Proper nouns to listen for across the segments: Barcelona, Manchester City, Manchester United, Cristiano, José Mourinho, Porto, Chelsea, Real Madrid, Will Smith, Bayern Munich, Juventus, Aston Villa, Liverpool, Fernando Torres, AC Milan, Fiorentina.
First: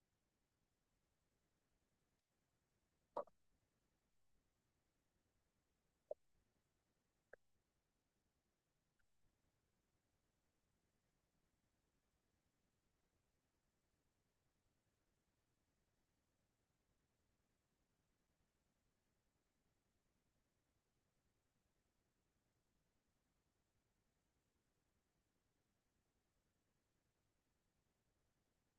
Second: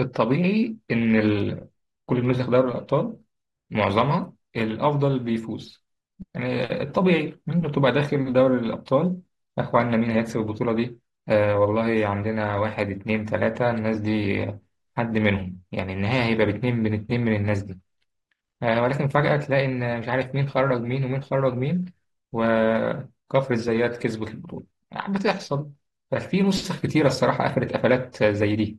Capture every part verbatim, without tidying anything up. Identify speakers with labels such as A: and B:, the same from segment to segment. A: الطبيعي إن ال... كل النسخ دوري الأبطال، معظمها الأفضل بيفوز. يعني الطبيعي أنت بتبقى داخل دوري الأبطال. يا إخوانا، مين هيكسب البطولة دي؟ آه والله، عندنا واحد اتنين تلاتة الناس دي، حد منهم يعني النهاية هيبقى باتنين من اتنين من الناس دي. آه، ولكن فجأة تلاقي إن مش عارف مين خرج مين ومين خرج مين، وكفر الزيات كسبت البطولة. يعني بتحصل. ففي نسخ كتيرة الصراحة قفلت قفلات زي دي.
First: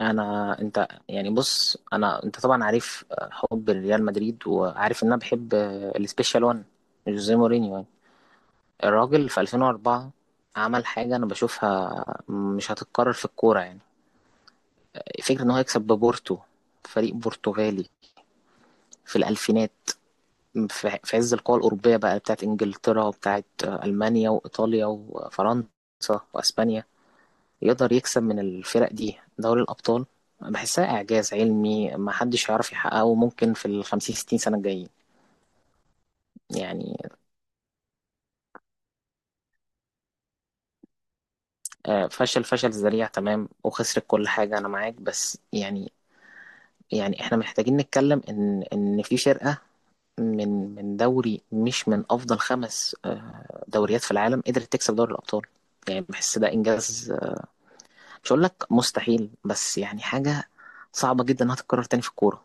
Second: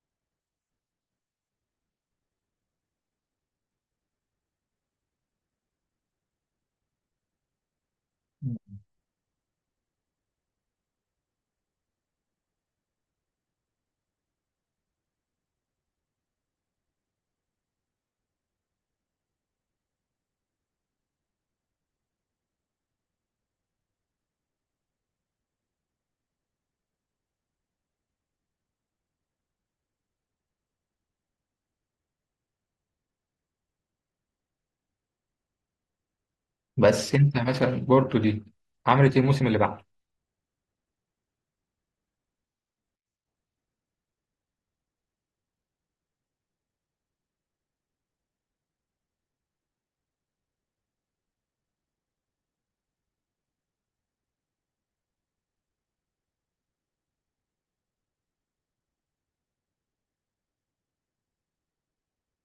B: انا انت يعني بص انا انت طبعا عارف، آه، حب ريال مدريد وعارف ان انا بحب، آه، السبيشال وان جوزيه مورينيو يعني الراجل في ألفين واربعة عمل حاجه انا بشوفها مش هتتكرر في الكوره يعني فكره ان هو يكسب ببورتو، فريق برتغالي في الالفينات، في في عز القوى الاوروبيه بقى بتاعت انجلترا وبتاعت، آه، المانيا وايطاليا وفرنسا واسبانيا، يقدر يكسب من الفرق دي دوري الأبطال. بحسها إعجاز علمي ما حدش يعرف يحققه ممكن في الخمسين ستين سنة الجايين يعني.
A: بس انت مثلا بورتو دي عملت ايه الموسم اللي بعده؟
B: آه، فشل فشل ذريع تمام وخسرت كل حاجة، أنا معاك بس يعني يعني إحنا محتاجين نتكلم إن إن في فرقة من من دوري مش من أفضل خمس، آه، دوريات في العالم قدرت تكسب دوري الأبطال. يعني بحس ده إنجاز، آه، مش هقول لك مستحيل بس يعني حاجة صعبة جدا إنها تتكرر تاني في الكورة.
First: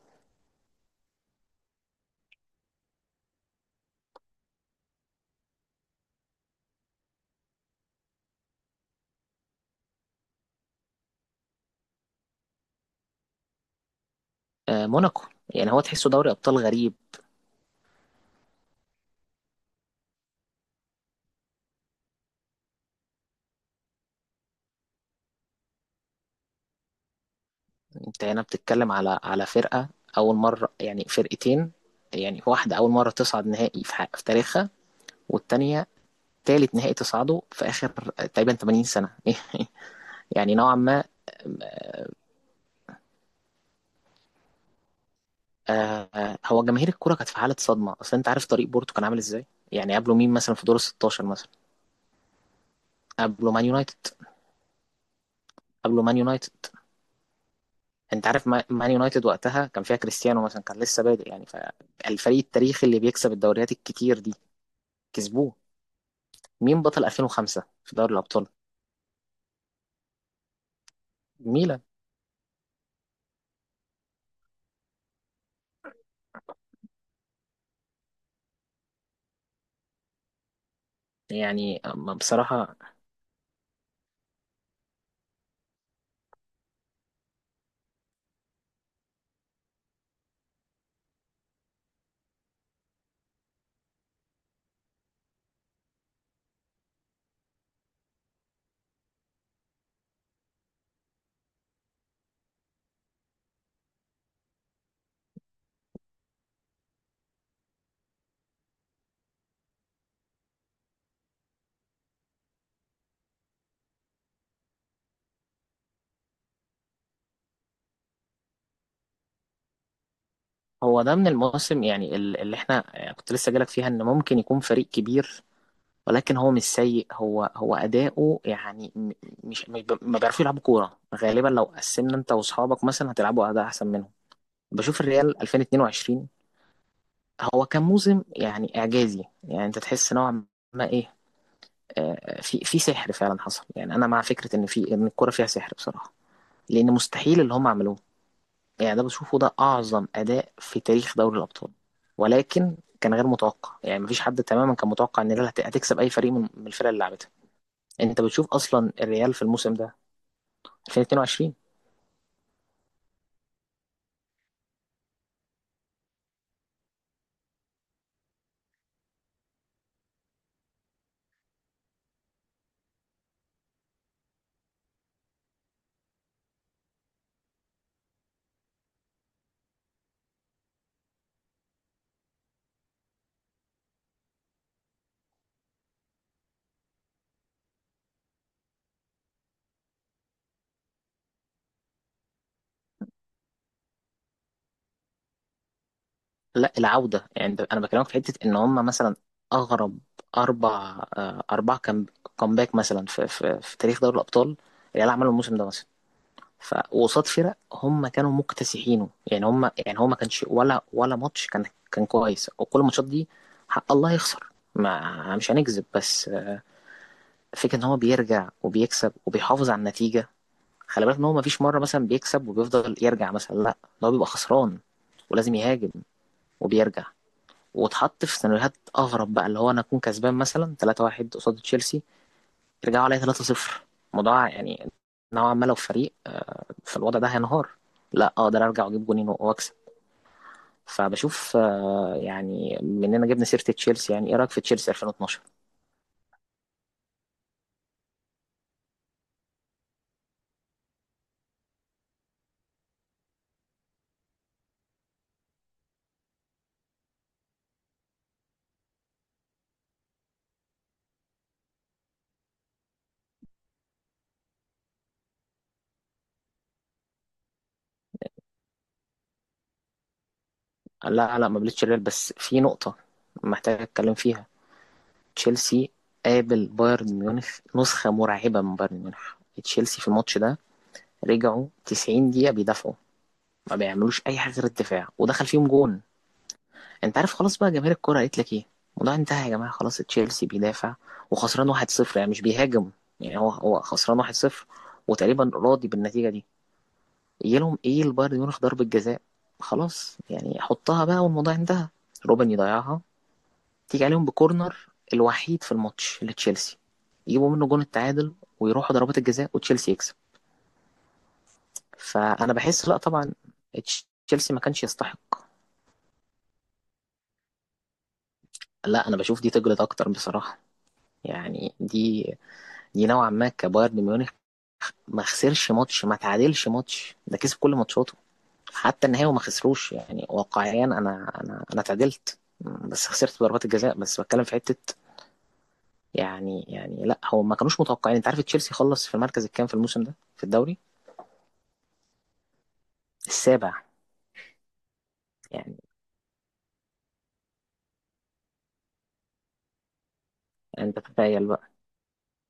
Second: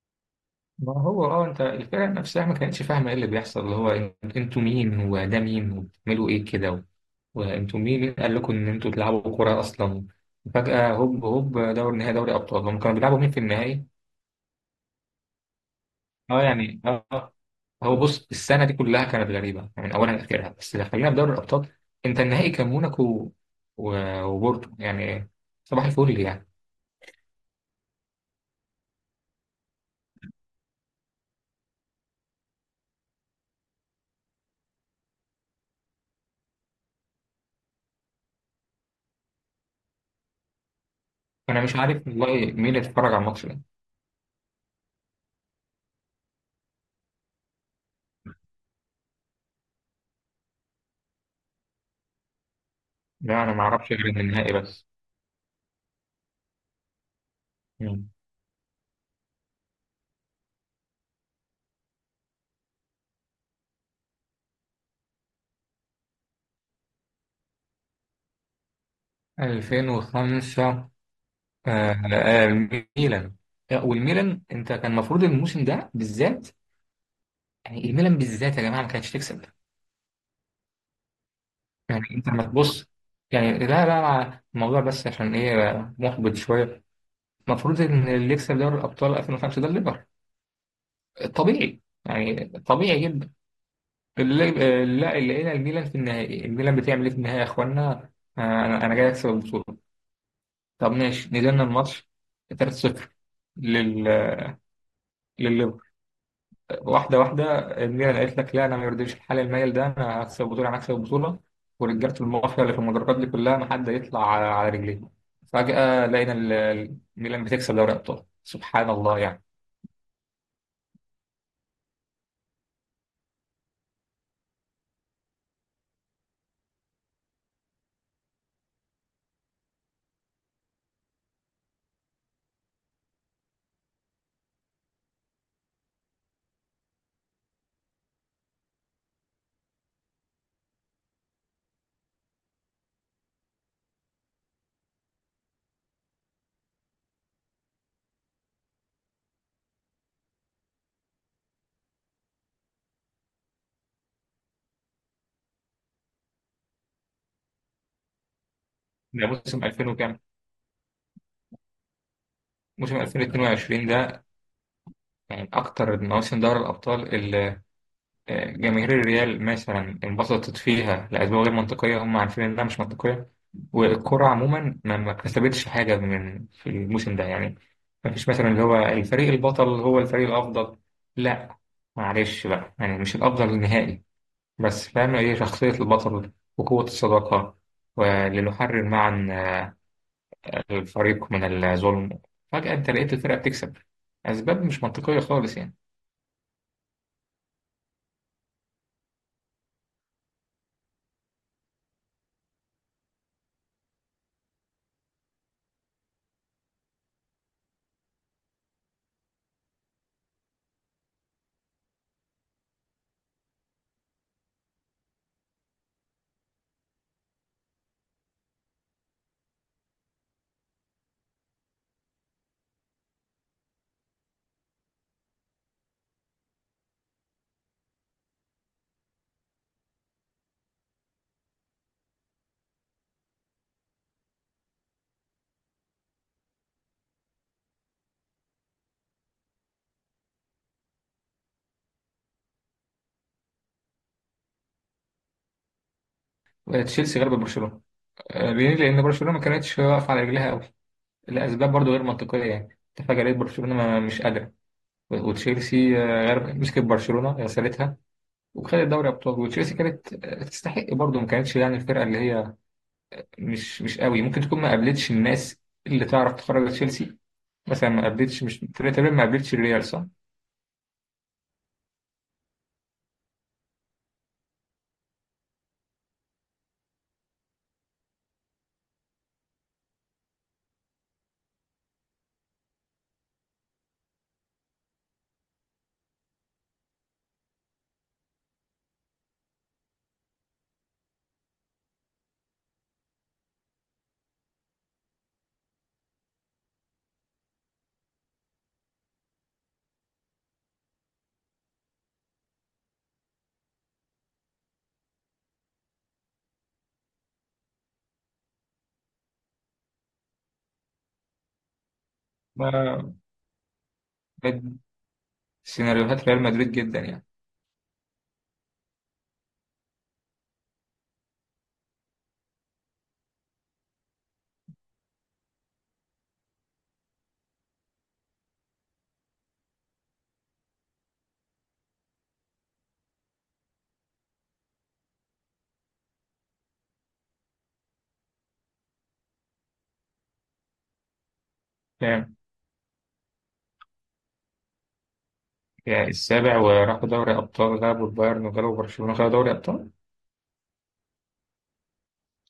A: ما هو اه انت الفرق نفسها ما كانتش فاهمه ايه اللي بيحصل، اللي هو انت- انتوا مين وده مين وبتعملوا ايه كده و- وانتوا مين، مين قال لكم ان انتوا تلعبوا كوره اصلا؟ فجاه هوب هوب دوري نهائي دوري ابطال، هم كانوا بيلعبوا مين في النهائي؟
B: آه، موناكو يعني، هو تحسه دوري
A: اه
B: أبطال
A: يعني
B: غريب.
A: اه هو بص، السنه دي كلها كانت غريبه يعني من اولها لاخرها، بس لو خلينا في دوري الابطال، انت النهائي كان موناكو و- وبورتو يعني. صباح الفل يعني.
B: انت هنا بتتكلم على على فرقة اول مرة يعني، فرقتين يعني، واحدة اول مرة تصعد نهائي في, ح- في تاريخها، والتانية تالت نهائي تصعده في اخر تقريبا تمانين سنة يعني نوعا ما.
A: انا مش عارف والله مين اللي اتفرج على الماتش ده.
B: آه آه، هو جماهير الكرة كانت في حالة صدمة، اصل انت عارف طريق بورتو كان عامل ازاي. يعني قبله مين مثلا في دور ال ستاشر مثلا؟
A: لا
B: قبله
A: أنا ما
B: مان
A: أعرفش
B: يونايتد،
A: غير النهائي بس.
B: قبله مان يونايتد
A: مم.
B: انت عارف ما- مان يونايتد وقتها كان فيها كريستيانو مثلا، كان لسه بادئ يعني، فالفريق التاريخي اللي بيكسب الدوريات الكتير دي كسبوه. مين بطل ألفين وخمسة في دوري الأبطال؟
A: ألفين وخمسة.
B: ميلان.
A: آه آه الميلان. آه، والميلان أنت كان المفروض الموسم ده بالذات، يعني الميلان بالذات يا جماعة ما كانتش تكسب.
B: يعني
A: يعني
B: أما
A: أنت ما
B: بصراحة،
A: تبص، يعني لا لا الموضوع بس عشان إيه محبط شوية. المفروض إن اللي يكسب دوري الأبطال ألفين وخمسة ده الليفر، طبيعي يعني طبيعي جدا اللي، آه، لا اللي لقينا الميلان في النهائي، الميلان بتعمل إيه في النهائي يا إخوانا؟ آه أنا أنا جاي أكسب البطولة. طب ماشي، نزلنا الماتش تلاتة صفر لل... لل واحدة واحدة. الميلان قالت لك لا، أنا ما يرضيش الحال المايل ده، أنا هكسب البطولة أنا هكسب البطولة. ورجالة المافيا اللي في المدرجات دي كلها ما حد يطلع على على رجليه. فجأة لقينا ال- الميلان بتكسب دوري أبطال، سبحان الله يعني.
B: هو ده من المواسم يعني ال- اللي احنا يعني كنت لسه جالك فيها ان ممكن يكون فريق كبير، ولكن هو مش سيء، هو هو أداؤه يعني م- مش مش ب- ما بيعرفوا يلعبوا كورة غالبا. لو قسمنا انت واصحابك مثلا هتلعبوا أداء أحسن منهم. بشوف الريال ألفين واتنين وعشرين، هو كان موسم يعني إعجازي، يعني انت تحس نوعا ما ايه، آه، في في سحر فعلا حصل. يعني انا مع فكرة ان في ان الكورة فيها سحر بصراحة، لان مستحيل اللي هم عملوه. يعني ده بشوفه ده أعظم أداء في تاريخ دوري الأبطال، ولكن كان غير متوقع. يعني مفيش حد تماما كان متوقع إن الريال هت- هتكسب أي فريق من من الفرق اللي لعبتها. أنت بتشوف أصلا
A: ده
B: الريال في
A: موسم
B: الموسم
A: ألفين
B: ده
A: وكام؟
B: ألفين واتنين وعشرين.
A: موسم ألفين واتنين وعشرين ده، يعني من أكتر مواسم دوري الأبطال. جماهير الريال مثلا انبسطت فيها لأسباب غير منطقية، هم عارفين إنها مش منطقية. والكرة عموما ما ما كسبتش حاجة من في الموسم ده يعني. ما فيش مثلا اللي هو الفريق البطل هو الفريق الأفضل. لا، معلش بقى يعني مش الأفضل نهائي. بس فاهم هي شخصية البطل وقوة الصداقة، ولنحرر معا الفريق من الظلم. فجأة أنت لقيت الفرقة بتكسب، أسباب مش منطقية خالص يعني.
B: لا العودة يعني ده- أنا بكلمك في حتة إن هم مثلا أغرب أربع، آه، أربع كام- كامباك مثلا في, في, في تاريخ دوري الأبطال الريال عمله الموسم ده مثلا، فقصاد فرق هم كانوا مكتسحينه. يعني هم يعني هو ما كانش ولا ولا ماتش كان كان كويس، وكل الماتشات دي حق الله يخسر، ما مش هنكذب، بس فكرة ان هو بيرجع وبيكسب وبيحافظ على النتيجة. خلي بالك ان هو ما فيش مرة مثلا بيكسب وبيفضل يرجع مثلا، لا، ده هو بيبقى خسران ولازم يهاجم وبيرجع. واتحط في سيناريوهات اغرب بقى اللي هو انا اكون كسبان مثلا تلاتة واحد قصاد تشيلسي، يرجعوا عليا تلاتة صفر. الموضوع يعني نوعا ما لو فريق فالوضع ده هينهار، لا اقدر ارجع واجيب جونين واكسب. فبشوف، آه، يعني مننا جبنا سيره تشيلسي، يعني ايه رايك في تشيلسي ألفين واتناشر؟
A: تشيلسي غلب برشلونة. آه، بيليه لأن برشلونة ما كانتش واقفة على رجلها قوي لأسباب برضو غير منطقية. يعني اتفاق لقيت برشلونة ما- مش قادرة. وتشيلسي، آه، غير مسكت برشلونة غسلتها، وخدت دوري أبطال. وتشيلسي كانت، آه، تستحق برضو، ما كانتش يعني الفرقة اللي هي مش مش قوي، ممكن تكون ما قابلتش الناس اللي تعرف تخرج تشيلسي. مثلا ما قابلتش، مش تقريبا، ما قابلتش الريال، صح؟
B: لا لا ما قابلتش الريال، بس في نقطه محتاج اتكلم فيها. تشيلسي قابل بايرن ميونخ، نسخه مرعبه من بايرن ميونخ. تشيلسي في الماتش ده رجعوا تسعين دقيقه بيدافعوا، ما بيعملوش اي حاجه غير الدفاع، ودخل فيهم جون. انت عارف خلاص بقى، جماهير الكرة قالت لك ايه الموضوع انتهى يا جماعة، خلاص تشيلسي بيدافع وخسران واحد صفر يعني، مش بيهاجم. يعني هو هو خسران واحد صفر وتقريبا راضي بالنتيجة دي. يجي لهم ايه؟ البايرن ميونخ ضربة جزاء، خلاص يعني حطها بقى والموضوع انتهى. روبن يضيعها، تيجي عليهم بكورنر الوحيد في الماتش لتشيلسي، يجيبوا منه جون التعادل، ويروحوا ضربات الجزاء وتشيلسي يكسب. فانا بحس لا،
A: ما
B: طبعا تشيلسي ما
A: بد-
B: كانش يستحق.
A: سيناريوهات ريال مدريد جدا يعني.
B: لا انا بشوف دي تجلد اكتر بصراحة، يعني دي نوعا ما كبايرن ميونخ، ما خسرش ماتش، ما تعادلش ماتش ده، كسب كل ماتشاته حتى النهائي وما خسروش. يعني واقعيا انا انا انا اتعادلت بس خسرت ضربات الجزاء، بس بتكلم في حته يعني. يعني لا، هو ما كانوش متوقعين. انت عارف تشيلسي خلص في المركز الكام في الموسم ده في الدوري؟
A: كام؟
B: السابع يعني.
A: يعني السابع، وراحوا دوري أبطال غلبوا البايرن وغلبوا برشلونة خدوا دوري أبطال.
B: انت تخيل بقى.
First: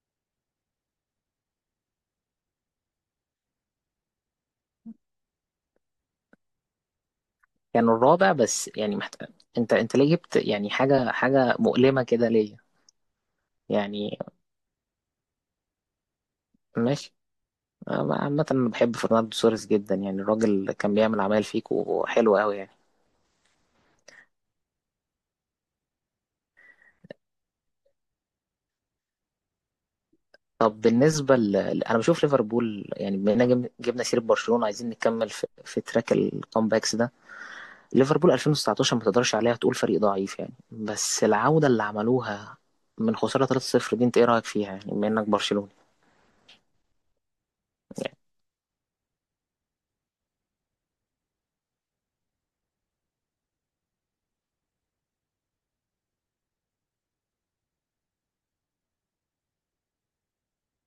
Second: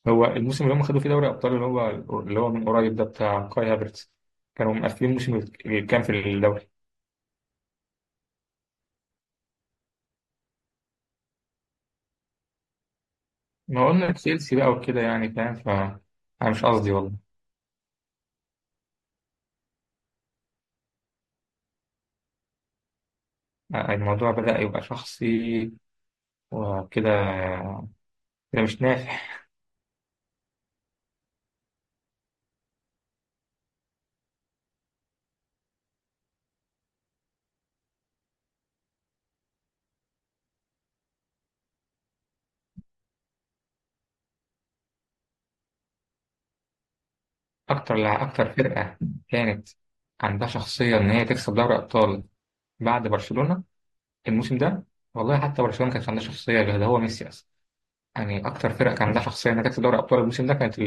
A: هو الموسم اللي هم خدوا فيه دوري ابطال، اللي هو اللي هو من قريب ده بتاع كاي هافرتز، كانوا مقفلين الموسم اللي كان في الدوري.
B: كانوا يعني الرابع، بس يعني محت... انت انت ليه جبت يعني حاجه حاجه مؤلمه كده ليا
A: ما قلنا
B: يعني؟
A: تشيلسي بقى وكده يعني فاهم ف. انا مش قصدي والله.
B: ماشي. أنا عامة أنا بحب فرناندو سوريس جدا، يعني الراجل كان بيعمل عمايل فيكو حلوة أوي يعني.
A: الموضوع بدأ يبقى شخصي وكده، كده مش نافع.
B: طب بالنسبة ل... ل- أنا بشوف ليفربول، يعني بما إننا جبنا جبنا سيرة برشلونة، عايزين نكمل في, في تراك الكامباكس ده. ليفربول ألفين وتسعتاشر ما تقدرش عليها تقول فريق ضعيف يعني، بس العودة اللي عملوها من خسارة تلاتة صفر دي، أنت إيه رأيك فيها يعني بما إنك برشلوني؟
A: اكتر
B: يعني
A: لع- اكتر فرقة كانت عندها شخصية ان هي تكسب دوري ابطال بعد برشلونة الموسم ده. والله حتى برشلونة ما كانش عندها شخصية غير ده، هو ميسي اصلا يعني. اكتر فرقة كان عندها شخصية انها تكسب دوري ابطال الموسم ده كانت،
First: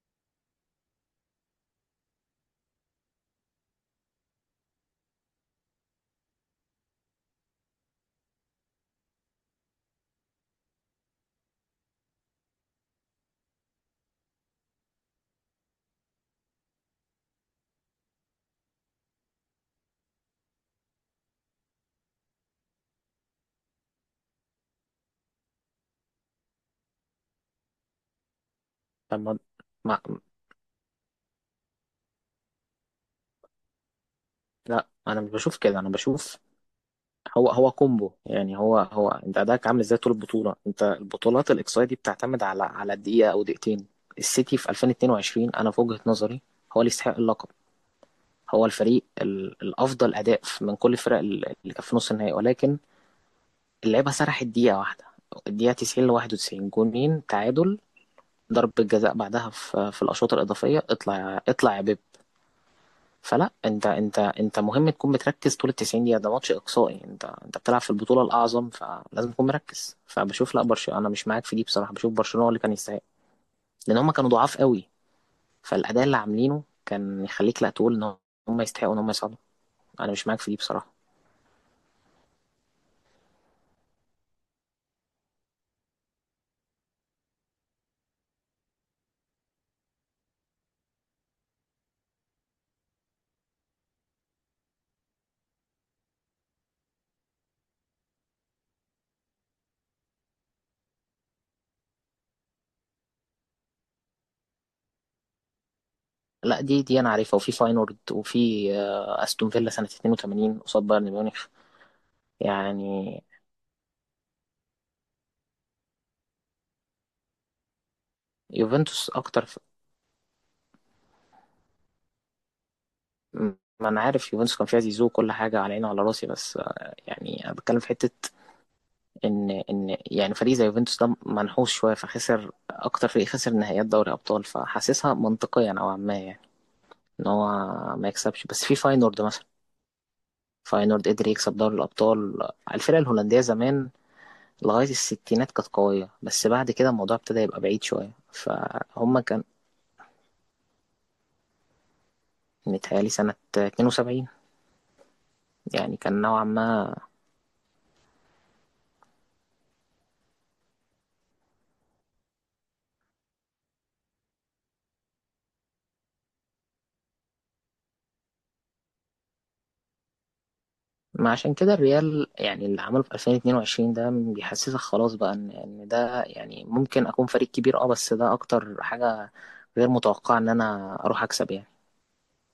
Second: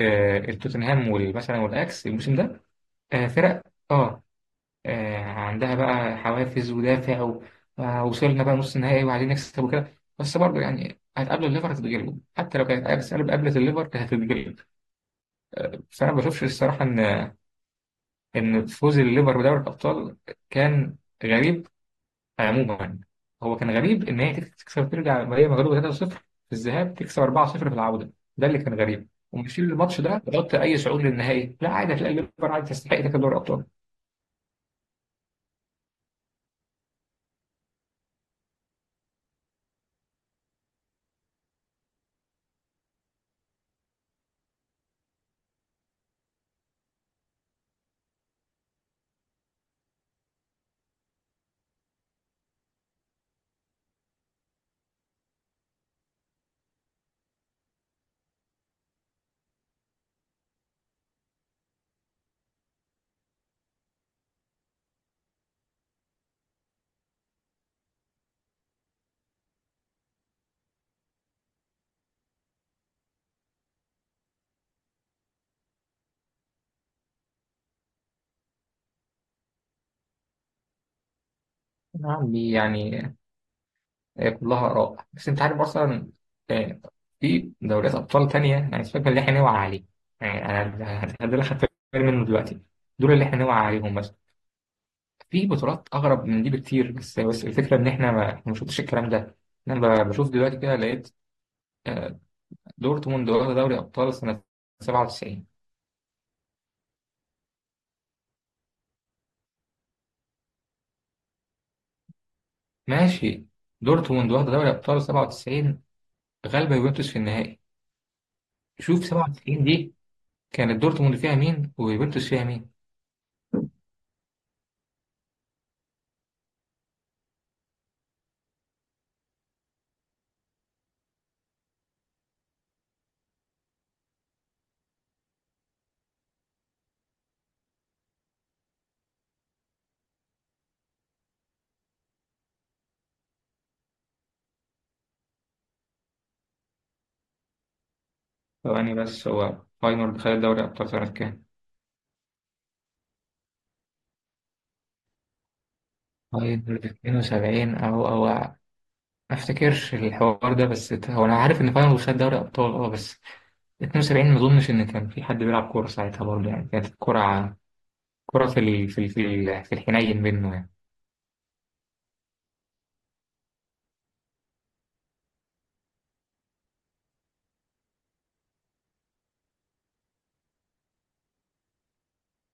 A: آه، التوتنهام وال- مثلا والاكس الموسم ده. آه، فرق، اه، آه، عندها بقى حوافز ودافع و- آه، وصلنا بقى نص نهائي وعايزين نكسب وكده، بس برضه يعني هتقابلوا الليفر هتتغلبوا. حتى لو كانت اياكس قبل- قابلت الليفر كانت هتتغلب. بس انا ما بشوفش الصراحه ان ان فوز الليفر بدوري الابطال كان غريب. عموما، هو كان غريب ان هي تكسب ترجع وهي مغلوبه ثلاثة صفر في الذهاب، تكسب أربعة صفر في العوده. ده اللي كان غريب،
B: طب ما...
A: ومشيل
B: ما...
A: الماتش ده بغض اي صعود للنهائي، لا عادي هتلاقي الليفر عادي تستحق تاخد دوري الابطال.
B: لا أنا مش بشوف كده، أنا بشوف هو هو كومبو. يعني هو هو انت اداك عامل ازاي طول البطوله. انت البطولات الاقصائيه دي بتعتمد على على دقيقه او دقيقتين. السيتي في ألفين واتنين وعشرين انا في وجهه نظري هو اللي يستحق اللقب، هو الفريق ال- الافضل اداء في- من كل الفرق ال- اللي كانت في نص النهائي، ولكن اللعيبه سرحت دقيقه واحده، الدقيقه تسعين ل واحد وتسعين جونين تعادل، ضربه جزاء بعدها في في الاشواط الاضافيه، اطلع اطلع يا بيب. فلا، انت انت انت مهم تكون بتركز طول ال تسعين دقيقه، ده ماتش اقصائي، انت انت بتلعب في البطوله الاعظم، فلازم تكون مركز. فبشوف لا، برشلونه انا مش معاك في دي بصراحه. بشوف برشلونه هو اللي كان يستحق، لان هم كانوا ضعاف قوي، فالاداء اللي عاملينه كان يخليك لا تقول ان هم يستحقوا ان هم يصعدوا. انا مش معاك في دي بصراحه.
A: يا عمي يعني، آه، كلها اراء. بس انت عارف اصلا، آه، في دوريات ابطال تانيه يعني سيبك من اللي احنا نوعى عليه. يعني انا ده اللي خدت بالي منه دلوقتي، دول اللي احنا نوعى عليهم مثلا. في بطولات اغرب من دي بكتير، بس بس الفكره ان احنا ما ما شفتش الكلام ده. انا ب- بشوف دلوقتي كده لقيت، آه، دورتموند واخدة دوري أبطال سنة سبعة وتسعين.
B: لا دي دي انا عارفها، وفي فاينورد، وفي، آه، استون فيلا سنه اتنين وتمانين قصاد بايرن ميونخ يعني.
A: ماشي، دورتموند واخدة دوري أبطال سبعة وتسعين غالبة يوفنتوس في النهائي. شوف
B: يوفنتوس اكتر ف...
A: سبعة وتسعين دي، كانت دورتموند فيها مين ويوفنتوس فيها مين؟
B: ما انا عارف يوفنتوس كان فيها زيزو وكل حاجه على عيني وعلى راسي، بس، آه، يعني انا بتكلم في حته ان ان يعني فريق زي يوفنتوس ده منحوس شويه، فخسر اكتر فريق خسر نهائيات دوري ابطال، فحاسسها منطقيا نوعا ما يعني ان هو ما يكسبش. بس في فاينورد مثلا، فاينورد قدر يكسب دوري الابطال. الفرقه الهولنديه زمان لغايه الستينات كانت قويه، بس بعد كده الموضوع ابتدى يبقى بعيد شويه،
A: ثواني
B: فهم
A: بس،
B: كان
A: هو فاينورد خد دوري أبطال سنة كام؟
B: متهيألي سنه اتنين وسبعين. يعني كان نوعا
A: فاينورد
B: ما.
A: اتنين وسبعين أو أو ما أفتكرش الحوار ده، بس ت- هو أنا عارف إن فاينورد خد دوري أبطال أه، بس اتنين وسبعين ما أظنش إن كان في حد بيلعب كورة ساعتها برضه. يعني كانت الكرة كرة في ال... في ال... في ال- في الحنين منه يعني.
B: ما عشان كده الريال يعني اللي عمله في ألفين واتنين وعشرين ده بيحسسك خلاص بقى ان ان ده يعني ممكن اكون فريق كبير. اه بس ده اكتر حاجة غير متوقعة، ان انا اروح اكسب يعني.